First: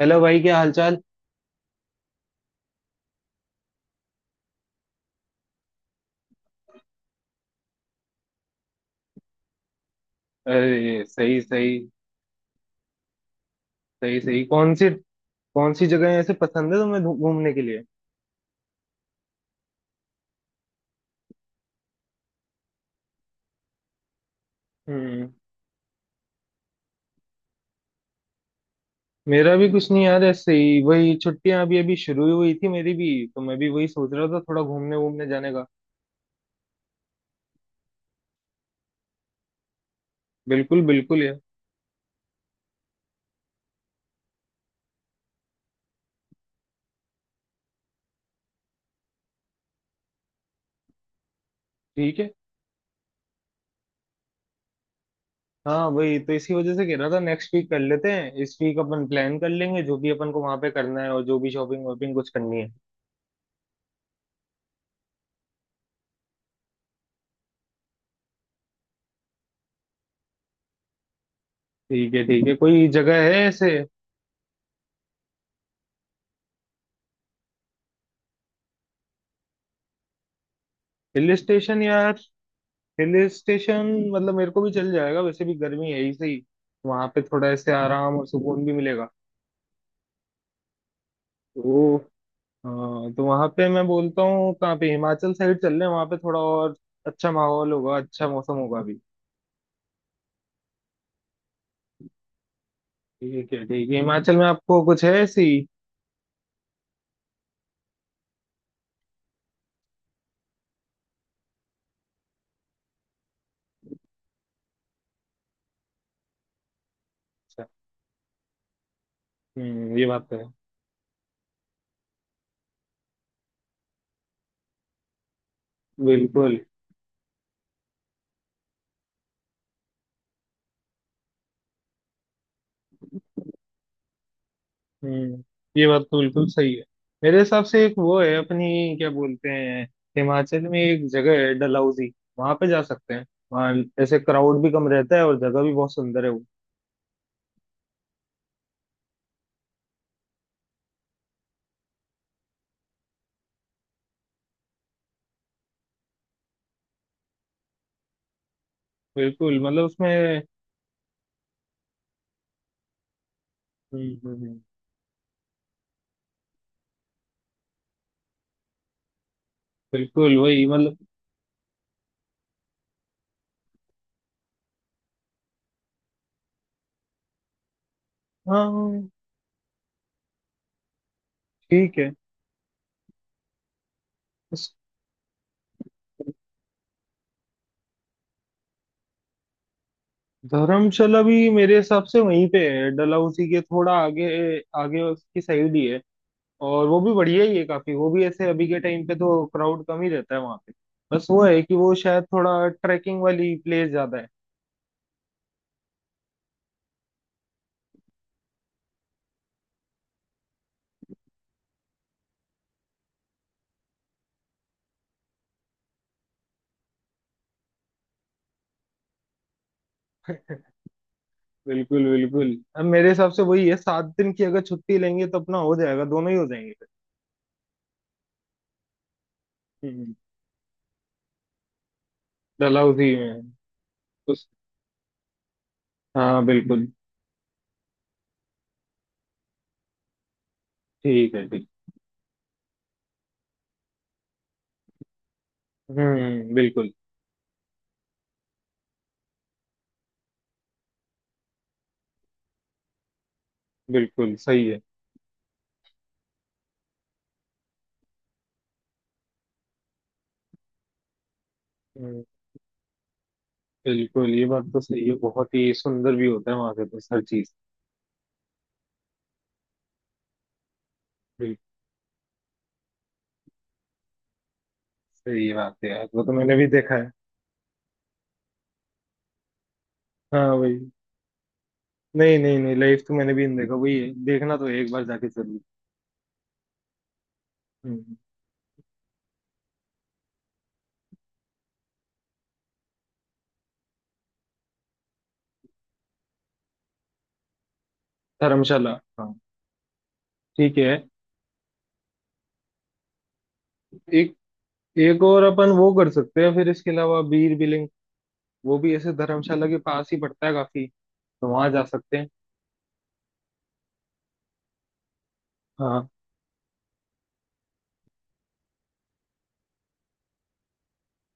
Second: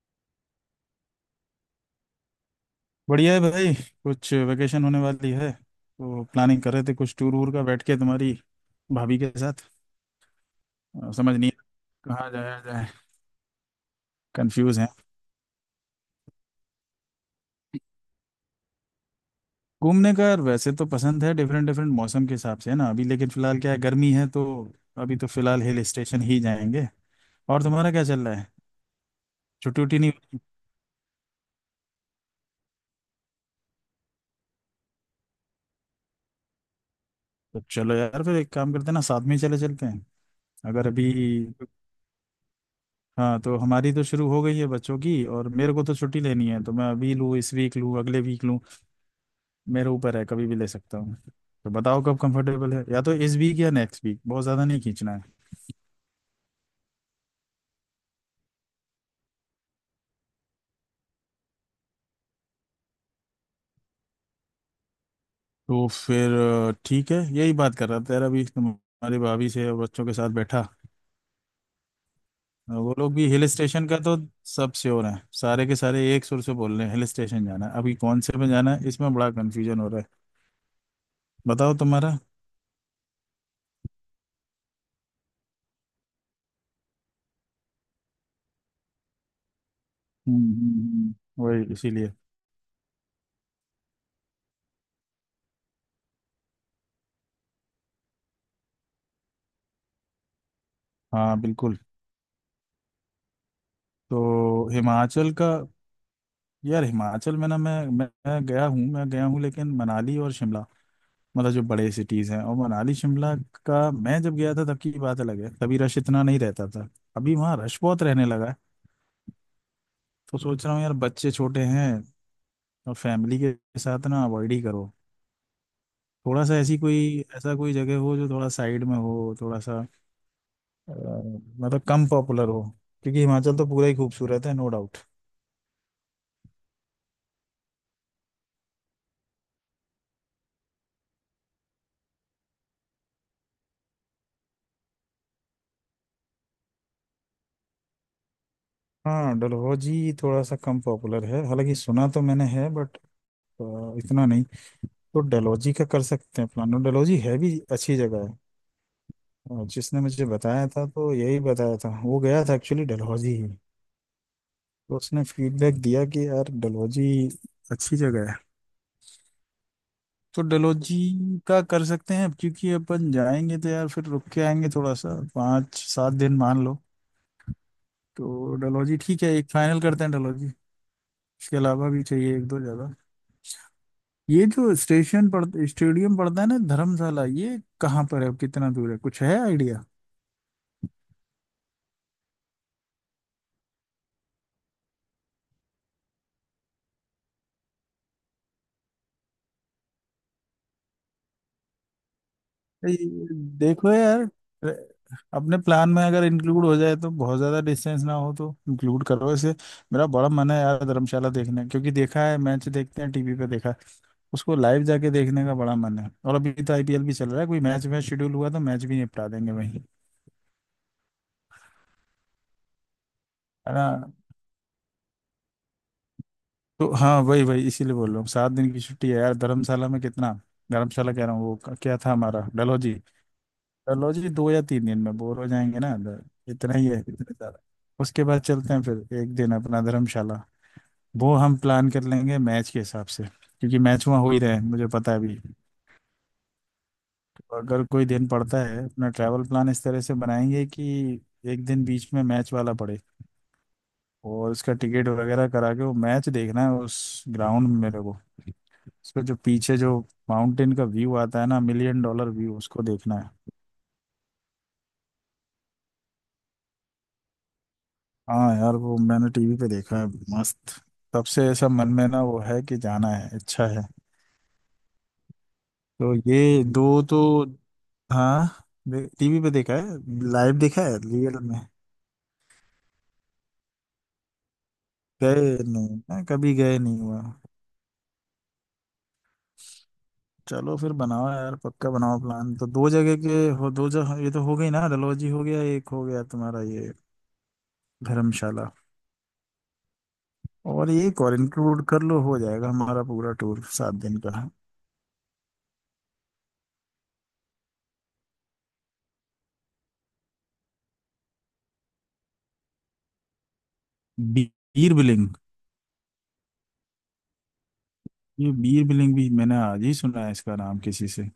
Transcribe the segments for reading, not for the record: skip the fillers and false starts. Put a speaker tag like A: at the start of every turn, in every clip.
A: Hello भाई, क्या हालचाल।
B: बढ़िया है भाई। कुछ वेकेशन होने वाली है तो प्लानिंग कर रहे थे, कुछ टूर वूर का, बैठ के तुम्हारी भाभी के साथ।
A: अरे
B: समझ
A: सही
B: नहीं
A: सही।
B: कहाँ जाया जाए।
A: सही सही, कौन
B: कंफ्यूज
A: सी।
B: हैं।
A: कौन सी जगह ऐसे पसंद है तुम्हें घूमने के लिए।
B: घूमने का वैसे तो पसंद है, डिफरेंट डिफरेंट मौसम के हिसाब से, है ना। अभी लेकिन फिलहाल क्या है, गर्मी है, तो अभी तो
A: हम्म।
B: फिलहाल हिल स्टेशन ही जाएंगे। और तुम्हारा क्या चल रहा है?
A: मेरा भी
B: छुट्टी
A: कुछ
B: उट्टी
A: नहीं
B: नहीं
A: यार,
B: हुई?
A: ऐसे ही वही छुट्टियां अभी अभी शुरू ही हुई थी मेरी भी। तो मैं भी वही सोच रहा था थोड़ा घूमने घूमने जाने का।
B: तो चलो यार, फिर एक काम करते हैं ना, साथ में ही चले चलते हैं।
A: बिल्कुल
B: अगर अभी,
A: बिल्कुल यार।
B: हाँ, तो हमारी तो शुरू हो गई है बच्चों की, और मेरे को तो छुट्टी लेनी है, तो मैं अभी लूँ, इस वीक लूँ, अगले वीक लूँ, मेरे ऊपर है, कभी भी ले सकता हूँ। तो बताओ
A: ठीक
B: कब
A: है।
B: कंफर्टेबल है, या तो इस वीक या नेक्स्ट वीक, बहुत ज़्यादा नहीं खींचना है।
A: हाँ, वही तो इसी वजह से कह रहा था, नेक्स्ट वीक कर लेते हैं, इस वीक अपन प्लान कर लेंगे जो भी अपन को वहां पे करना है और जो भी शॉपिंग वॉपिंग कुछ करनी है।
B: तो फिर ठीक है, यही बात कर रहा था यार अभी तुम्हारी भाभी से और बच्चों के साथ बैठा।
A: ठीक है ठीक है, कोई
B: वो लोग
A: जगह
B: भी
A: है
B: हिल
A: ऐसे।
B: स्टेशन का तो सब श्योर हैं, सारे के सारे एक सुर से बोल रहे हैं हिल स्टेशन जाना है। अभी कौन से में जाना है, इसमें बड़ा कन्फ्यूजन हो रहा है।
A: हिल
B: बताओ
A: स्टेशन या।
B: तुम्हारा।
A: Hill station. मतलब मेरे को भी चल जाएगा, वैसे भी गर्मी है ही सही। वहां पे थोड़ा ऐसे आराम और सुकून भी मिलेगा।
B: हम्म, वही
A: तो।
B: इसीलिए।
A: हाँ, तो वहां पे मैं बोलता हूँ कहाँ पे, हिमाचल साइड चल रहे हैं, वहां पे थोड़ा और अच्छा माहौल होगा, अच्छा मौसम होगा भी।
B: हाँ बिल्कुल।
A: ठीक है ठीक है, हिमाचल में
B: तो
A: आपको कुछ है
B: हिमाचल
A: ऐसी।
B: का, यार हिमाचल में ना, मैं गया हूँ, मैं गया हूँ, लेकिन मनाली और शिमला, मतलब जो बड़े सिटीज हैं। और मनाली शिमला का मैं जब गया था, तब की बात अलग है, तभी रश इतना नहीं रहता था। अभी वहाँ
A: अच्छा।
B: रश बहुत रहने लगा है।
A: हम्म, ये बात तो
B: तो
A: है।
B: सोच रहा हूँ यार, बच्चे छोटे हैं और फैमिली के साथ ना, अवॉइड ही करो। थोड़ा सा
A: बिल्कुल।
B: ऐसी कोई, ऐसा कोई जगह हो जो थोड़ा साइड में हो, थोड़ा सा अ, मतलब कम पॉपुलर हो। क्योंकि हिमाचल तो पूरा ही खूबसूरत है, नो डाउट।
A: हम्म, ये बात तो बिल्कुल सही है। मेरे हिसाब से एक वो है अपनी, क्या बोलते हैं। हिमाचल में एक जगह है डलहौजी। वहां पे जा सकते हैं। वहाँ ऐसे क्राउड भी कम रहता है और जगह भी बहुत सुंदर है वो।
B: हाँ, डलहौजी थोड़ा सा कम पॉपुलर है, हालांकि सुना तो मैंने है, बट इतना नहीं। तो डलहौजी का कर सकते हैं प्लान, और डलहौजी है भी अच्छी जगह है।
A: बिल्कुल,
B: और
A: मतलब
B: जिसने मुझे
A: उसमें।
B: बताया था, तो यही बताया था, वो गया था एक्चुअली डलहौजी ही।
A: हम्म, हम्म।
B: तो उसने फीडबैक दिया कि यार डलहौजी अच्छी जगह है।
A: बिल्कुल
B: तो
A: वही, मतलब।
B: डलहौजी का कर सकते हैं, क्योंकि अपन जाएंगे तो यार फिर रुक के आएंगे थोड़ा सा, 5-7 दिन मान लो। तो डलहौजी
A: हाँ।
B: ठीक है, एक फाइनल करते हैं डलहौजी। इसके अलावा
A: ठीक
B: भी
A: है।
B: चाहिए एक दो जगह। ये
A: उस-
B: जो स्टेशन पड़ स्टेडियम पड़ता है ना धर्मशाला, ये कहाँ पर है, कितना दूर है, कुछ है आइडिया?
A: धर्मशाला भी मेरे हिसाब से वहीं पे है, डलहौजी के थोड़ा आगे। आगे उसकी साइड ही है। और वो भी बढ़िया ही है काफी, वो भी ऐसे अभी के टाइम पे तो क्राउड कम ही रहता है वहां पे। बस वो है कि वो शायद थोड़ा ट्रैकिंग
B: ये-
A: वाली
B: देखो
A: प्लेस ज्यादा है।
B: यार, अपने प्लान में अगर इंक्लूड हो जाए, तो बहुत ज्यादा डिस्टेंस ना हो तो इंक्लूड करो इसे। मेरा बड़ा मन है यार धर्मशाला देखने, क्योंकि देखा है, मैच देखते हैं टीवी पे देखा, उसको लाइव जाके देखने का बड़ा मन है। और अभी तो आईपीएल भी चल रहा है, कोई मैच वैच शेड्यूल हुआ तो मैच भी निपटा देंगे वहीं।
A: बिल्कुल बिल्कुल। अब मेरे हिसाब से वही
B: है
A: है,
B: ना।
A: 7 दिन की अगर छुट्टी लेंगे तो अपना हो जाएगा, दोनों ही हो जाएंगे फिर।
B: तो हाँ, वही वही इसीलिए बोल रहा हूँ, 7 दिन की छुट्टी है यार, धर्मशाला में
A: हम्म।
B: कितना, धर्मशाला कह रहा हूँ, वो क्या था हमारा, डलहौजी।
A: डलहौजी में है।
B: चलो जी,
A: उस।
B: 2 या 3 दिन में बोर हो जाएंगे ना।
A: हाँ
B: इतना ही
A: बिल्कुल।
B: है, इतना ज्यादा। उसके बाद चलते हैं फिर एक दिन अपना धर्मशाला। वो
A: ठीक है
B: हम
A: ठीक।
B: प्लान कर लेंगे मैच के हिसाब से, क्योंकि मैच वहाँ हो ही रहे हैं मुझे पता है अभी।
A: हम्म, बिल्कुल।
B: अगर कोई दिन पड़ता है, अपना ट्रैवल प्लान इस तरह से बनाएंगे कि एक दिन बीच में मैच वाला पड़े।
A: बिल्कुल
B: और
A: सही
B: उसका
A: है।
B: टिकट वगैरह करा के वो मैच देखना है उस ग्राउंड में मेरे को। उसका जो पीछे जो माउंटेन का व्यू आता है ना, मिलियन
A: हम्म,
B: डॉलर व्यू, उसको देखना है।
A: बिल्कुल, ये बात तो सही है, बहुत ही सुंदर भी होता है वहां पे तो हर चीज।
B: हाँ यार, वो मैंने टीवी पे देखा है, मस्त। तब से
A: बिल्कुल।
B: ऐसा मन में ना वो है कि जाना है, अच्छा है।
A: सही बात है यार,
B: तो
A: वो तो मैंने
B: ये
A: भी देखा
B: दो
A: है।
B: तो, हाँ, टीवी पे देखा है,
A: हाँ
B: लाइव देखा
A: भाई।
B: है, रियल में
A: नहीं नहीं नहीं, लाइफ तो मैंने भी नहीं देखा, वही है, देखना तो है एक बार जाके
B: गए
A: जरूर।
B: नहीं, मैं कभी गए नहीं हुआ।
A: हम्म,
B: चलो फिर बनाओ यार, पक्का बनाओ प्लान, तो दो जगह के हो, दो जगह, ये तो हो गई ना, डलहौजी हो गया एक, हो गया तुम्हारा ये धर्मशाला,
A: धर्मशाला। हाँ। ठीक
B: और
A: है।
B: ये और इंक्लूड कर लो, हो जाएगा हमारा पूरा टूर 7 दिन
A: एक।
B: का।
A: एक और अपन वो कर सकते हैं फिर इसके अलावा बीर बिलिंग। वो भी ऐसे धर्मशाला के पास ही पड़ता है काफी। तो वहां जा सकते हैं।
B: बी- बीर बिलिंग,
A: हाँ।
B: ये बीर बिलिंग भी मैंने आज ही सुना है इसका नाम किसी से।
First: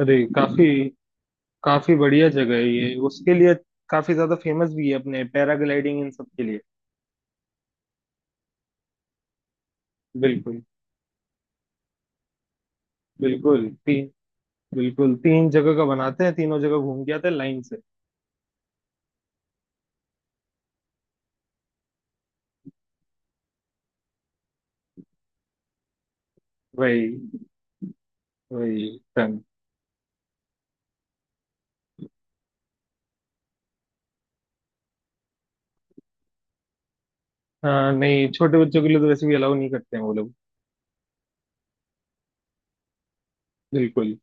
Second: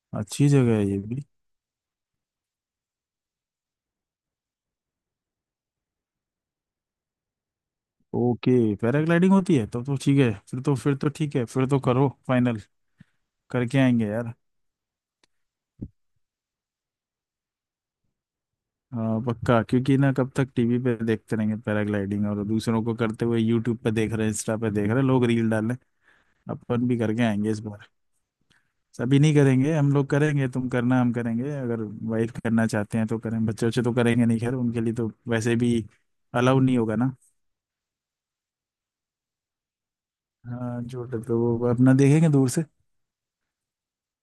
A: अरे
B: अच्छी
A: काफी।
B: जगह है ये भी।
A: काफी बढ़िया जगह है ये उसके लिए। काफी ज्यादा फेमस भी है अपने पैराग्लाइडिंग इन सब के लिए।
B: ओके, पैराग्लाइडिंग होती है तो ठीक है, फिर
A: बिल्कुल।
B: तो, फिर तो ठीक है, फिर तो करो फाइनल,
A: बिल्कुल
B: करके आएंगे
A: तीन।
B: यार।
A: बिल्कुल, तीन जगह का बनाते हैं, तीनों जगह घूम के आते हैं लाइन से।
B: हाँ पक्का। क्योंकि ना कब तक टीवी पे देखते रहेंगे पैराग्लाइडिंग, और दूसरों को करते हुए यूट्यूब पे देख रहे हैं, इंस्टा पे देख रहे हैं, लोग रील डाल रहे हैं, अपन भी
A: वही।
B: करके आएंगे इस बार।
A: वही।
B: सभी नहीं
A: डन।
B: करेंगे, हम लोग करेंगे, तुम करना हम करेंगे, अगर वाइफ करना चाहते हैं तो करें, बच्चे, बच्चे तो करेंगे नहीं, खैर उनके लिए तो वैसे भी अलाउ नहीं होगा ना।
A: हाँ नहीं, छोटे बच्चों के लिए तो वैसे भी अलाउ नहीं करते हैं वो लोग।
B: हाँ जो, तो वो अपना देखेंगे दूर से।
A: बिल्कुल।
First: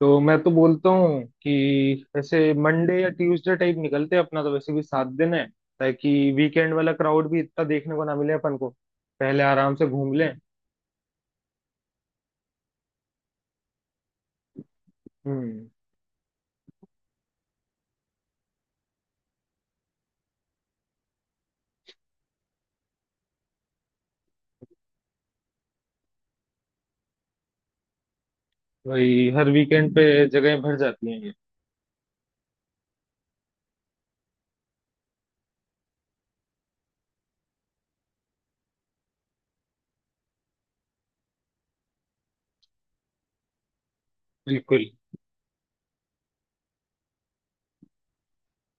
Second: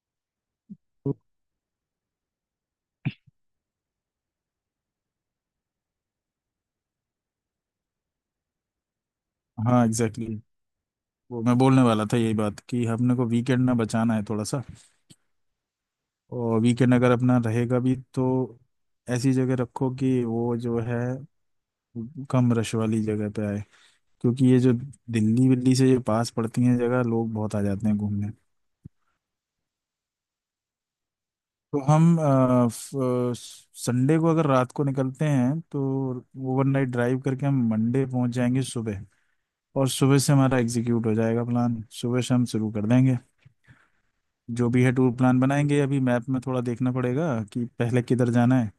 A: तो मैं तो बोलता हूँ कि ऐसे मंडे या ट्यूसडे टाइप निकलते हैं, अपना तो वैसे भी 7 दिन है। ताकि वीकेंड वाला क्राउड भी इतना देखने को ना मिले अपन को, पहले आराम
B: हाँ
A: से घूम
B: एग्जैक्टली,
A: लें।
B: exactly। वो मैं बोलने वाला था, यही बात कि हमने को वीकेंड में बचाना है थोड़ा सा।
A: हम्म।
B: और वीकेंड अगर अपना रहेगा भी, तो ऐसी जगह रखो कि वो जो है कम रश वाली जगह पे आए। क्योंकि ये जो दिल्ली विल्ली से ये पास पड़ती हैं जगह, लोग बहुत आ जाते हैं घूमने।
A: वही हर वीकेंड पे जगहें भर जाती हैं ये।
B: तो हम संडे को अगर रात को निकलते हैं तो ओवरनाइट ड्राइव करके हम मंडे पहुंच जाएंगे सुबह। और सुबह से हमारा एग्जीक्यूट हो जाएगा प्लान, सुबह से हम शुरू कर देंगे जो भी
A: बिल्कुल।
B: है, टूर प्लान बनाएंगे। अभी मैप में थोड़ा देखना पड़ेगा कि पहले किधर जाना है।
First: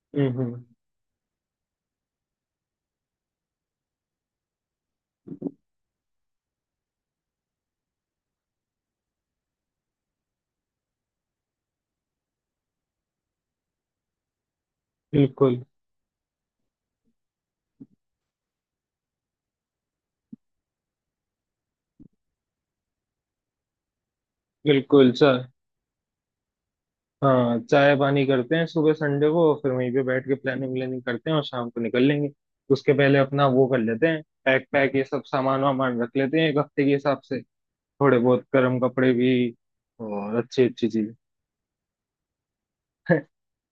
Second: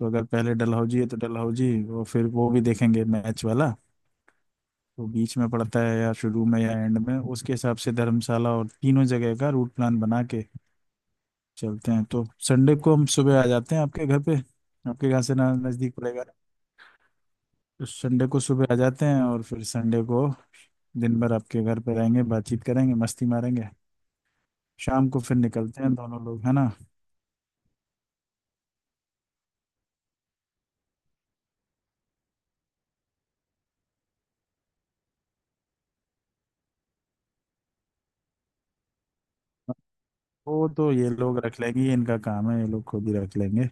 B: तो अगर पहले
A: हम्म।
B: डलहौजी है तो डलहौजी, और फिर वो भी देखेंगे मैच वाला। तो बीच में पड़ता है या शुरू में या एंड में, उसके हिसाब से धर्मशाला और तीनों जगह का रूट प्लान बना के चलते हैं। तो संडे को हम सुबह आ जाते हैं आपके घर पे, आपके घर से ना
A: बिल्कुल।
B: नज़दीक पड़ेगा। तो संडे को सुबह आ जाते हैं और फिर संडे को दिन भर आपके घर पे रहेंगे, बातचीत करेंगे, मस्ती मारेंगे। शाम
A: बिल्कुल
B: को फिर
A: सर।
B: निकलते हैं दोनों लोग, है ना।
A: हाँ, चाय पानी करते हैं सुबह संडे को, फिर वहीं पे बैठ के प्लानिंग व्लानिंग करते हैं और शाम को निकल लेंगे। उसके पहले अपना वो कर लेते हैं, पैक पैक ये सब सामान वामान रख लेते हैं एक हफ्ते के हिसाब से। थोड़े बहुत गर्म कपड़े भी। और अच्छी
B: वो
A: अच्छी
B: तो ये
A: चीजें।
B: लोग रख लेंगे, ये इनका काम है, ये लोग खुद ही रख लेंगे।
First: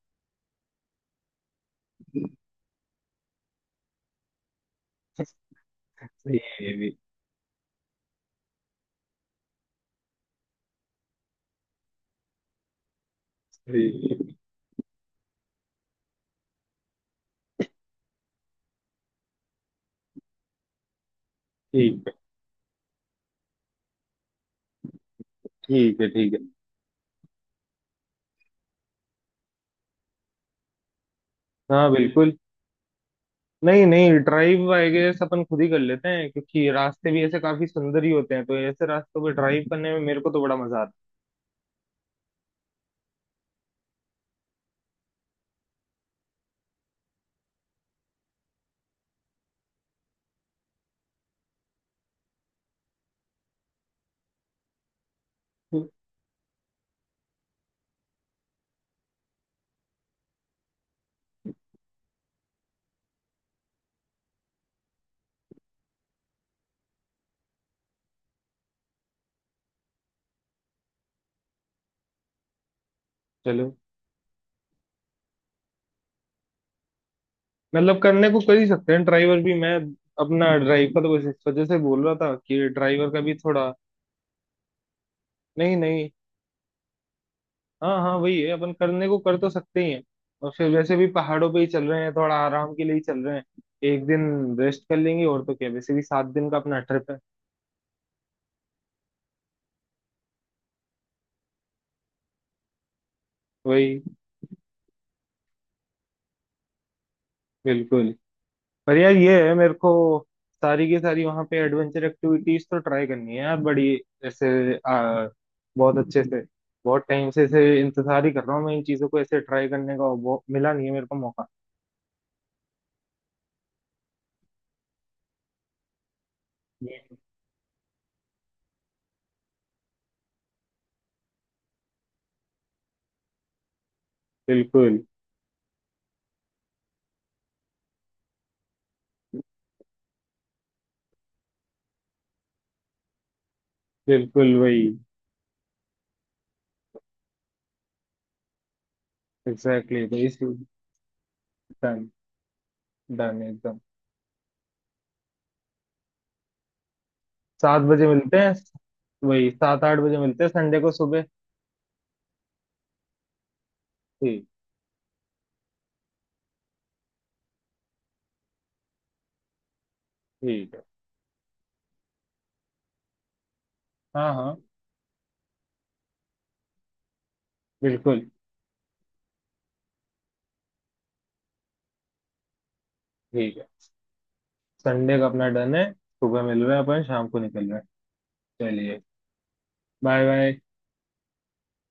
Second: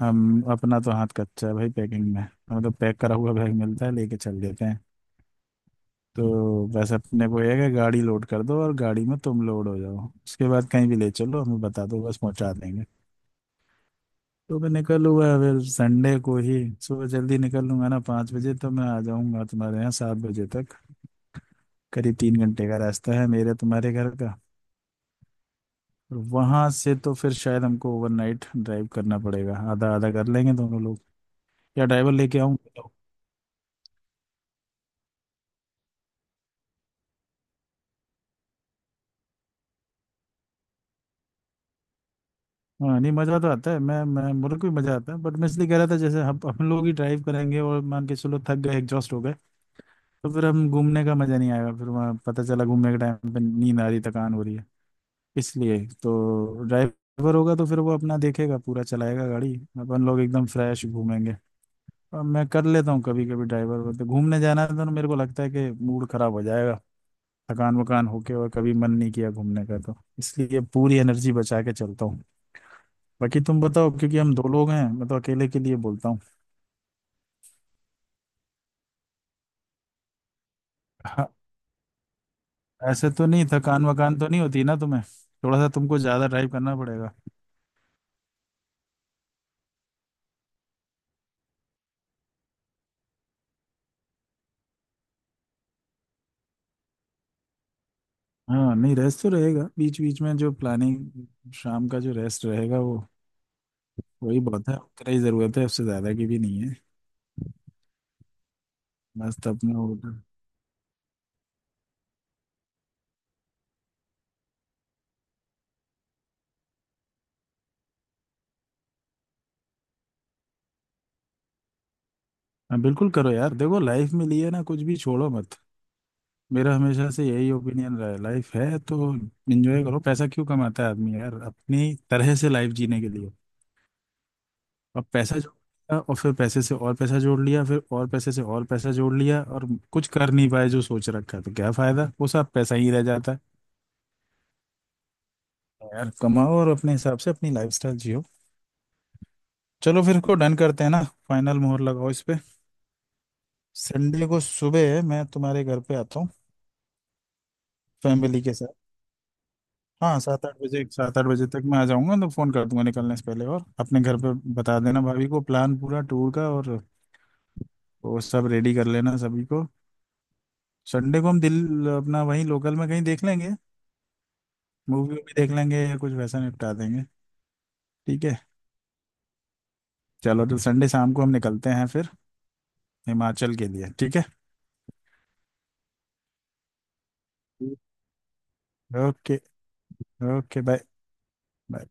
B: हम अपना तो हाथ कच्चा है भाई पैकिंग में। मतलब पैक करा हुआ बैग मिलता है, लेके चल देते हैं।
A: सही है
B: तो
A: ये भी।
B: बस अपने को ये है कि गाड़ी लोड कर दो और गाड़ी में तुम लोड हो जाओ, उसके बाद कहीं भी ले चलो, हमें बता दो बस, पहुंचा देंगे।
A: सही है।
B: तो मैं निकल हुआ है, फिर संडे को ही सुबह जल्दी निकल लूंगा ना, 5 बजे तो मैं आ जाऊंगा तुम्हारे यहाँ 7 बजे तक।
A: ठीक है।
B: करीब 3 घंटे का रास्ता है मेरे तुम्हारे घर का।
A: ठीक है।
B: और
A: ठीक है।
B: वहां से तो फिर शायद हमको ओवरनाइट ड्राइव करना पड़ेगा, आधा आधा कर लेंगे दोनों लोग, या
A: हाँ
B: ड्राइवर
A: बिल्कुल।
B: लेके आऊँ, बताओ।
A: नहीं नहीं, ड्राइव आई गेस अपन खुद ही कर लेते हैं, क्योंकि रास्ते भी ऐसे काफी सुंदर ही होते हैं तो ऐसे रास्तों पे ड्राइव करने में मेरे को तो बड़ा मजा आता
B: हाँ नहीं, मज़ा तो आता है, मैं मेरे को भी मज़ा आता है, बट मैं इसलिए कह रहा था, जैसे हम लोग ही ड्राइव करेंगे और मान के चलो थक गए, एग्जॉस्ट हो गए, तो फिर हम घूमने का मज़ा नहीं आएगा, फिर वहाँ पता चला घूमने के टाइम पे नींद आ रही, थकान हो रही है इसलिए।
A: है।
B: तो ड्राइवर होगा तो फिर वो अपना देखेगा, पूरा चलाएगा गाड़ी, अपन लोग एकदम फ्रेश घूमेंगे। और मैं कर लेता हूँ कभी कभी ड्राइवर, तो घूमने जाना है तो मेरे को लगता है कि मूड खराब हो जाएगा थकान वकान होके, और कभी मन नहीं किया घूमने का, तो इसलिए पूरी एनर्जी बचा के चलता हूँ। बाकी तुम
A: चलो।
B: बताओ, क्योंकि हम दो लोग हैं, मैं तो अकेले के लिए बोलता हूँ।
A: मतलब करने को कर ही सकते हैं ड्राइवर भी, मैं अपना ड्राइव का तो बस
B: हाँ,
A: इस वजह से बोल रहा था कि ड्राइवर
B: ऐसे
A: का
B: तो
A: भी
B: नहीं,
A: थोड़ा।
B: थकान वकान तो नहीं होती ना तुम्हें, थोड़ा सा
A: नहीं
B: तुमको
A: नहीं।
B: ज्यादा ड्राइव करना पड़ेगा।
A: हाँ हाँ, वही है, अपन करने को कर तो सकते ही हैं। और फिर वैसे भी पहाड़ों पे ही चल रहे हैं, थोड़ा आराम के लिए ही चल रहे हैं। एक दिन रेस्ट कर लेंगे, और तो क्या, वैसे भी 7 दिन का अपना ट्रिप है।
B: हाँ नहीं, रेस्ट तो रहेगा बीच बीच में, जो प्लानिंग शाम का जो रेस्ट रहेगा, वो
A: वही।
B: वही बहुत है, उतना ही जरूरत है, उससे ज्यादा की भी नहीं है।
A: बिल्कुल। पर यार ये
B: मस्त
A: है,
B: अपना
A: मेरे को
B: होटल।
A: सारी की सारी वहां पे एडवेंचर एक्टिविटीज तो ट्राई करनी है यार बड़ी ऐसे, बहुत अच्छे से। बहुत टाइम से ऐसे इंतजार ही कर रहा हूँ मैं इन चीजों को ऐसे ट्राई करने का और वो मिला नहीं है मेरे को मौका।
B: हाँ बिल्कुल करो यार, देखो लाइफ में लिए ना कुछ भी छोड़ो मत। मेरा हमेशा से यही ओपिनियन रहा है, लाइफ है तो एंजॉय करो। पैसा क्यों कमाता है आदमी यार, अपनी तरह से लाइफ जीने के लिए।
A: बिल्कुल।
B: अब पैसा जोड़ लिया, और फिर पैसे से और पैसा जोड़ लिया, फिर और पैसे से और पैसा जोड़ लिया, और कुछ कर नहीं पाए जो सोच रखा है, तो क्या फायदा, वो सब पैसा ही रह जाता है
A: बिल्कुल वही।
B: यार। कमाओ और अपने हिसाब से अपनी लाइफस्टाइल जियो।
A: एग्जैक्टली
B: चलो फिर
A: वही।
B: इसको डन करते हैं ना, फाइनल मोहर
A: डन।
B: लगाओ इस पे।
A: डन एकदम।
B: संडे को सुबह मैं तुम्हारे घर पे आता हूँ,
A: 7 बजे मिलते
B: फैमिली
A: हैं।
B: के साथ।
A: वही 7-8 बजे
B: हाँ
A: मिलते
B: सात
A: हैं
B: आठ
A: संडे
B: बजे
A: को
B: सात
A: सुबह।
B: आठ बजे तक मैं आ जाऊंगा, तो फोन कर दूंगा निकलने से पहले। और अपने घर पे
A: ठीक।
B: बता देना भाभी को प्लान पूरा टूर का, और वो सब रेडी कर लेना सभी को।
A: ठीक है।
B: संडे को हम दिल अपना वहीं लोकल में कहीं देख लेंगे,
A: हाँ हाँ
B: मूवी भी देख लेंगे या कुछ वैसा निपटा देंगे। ठीक
A: बिल्कुल।
B: है। चलो, तो संडे शाम को हम निकलते हैं फिर, हिमाचल
A: ठीक है।
B: के लिए। ठीक है।
A: संडे का अपना डन है, सुबह मिल रहे हैं अपन, शाम को निकल रहे हैं। चलिए।
B: Okay.
A: Bye bye.
B: Okay bye. Bye.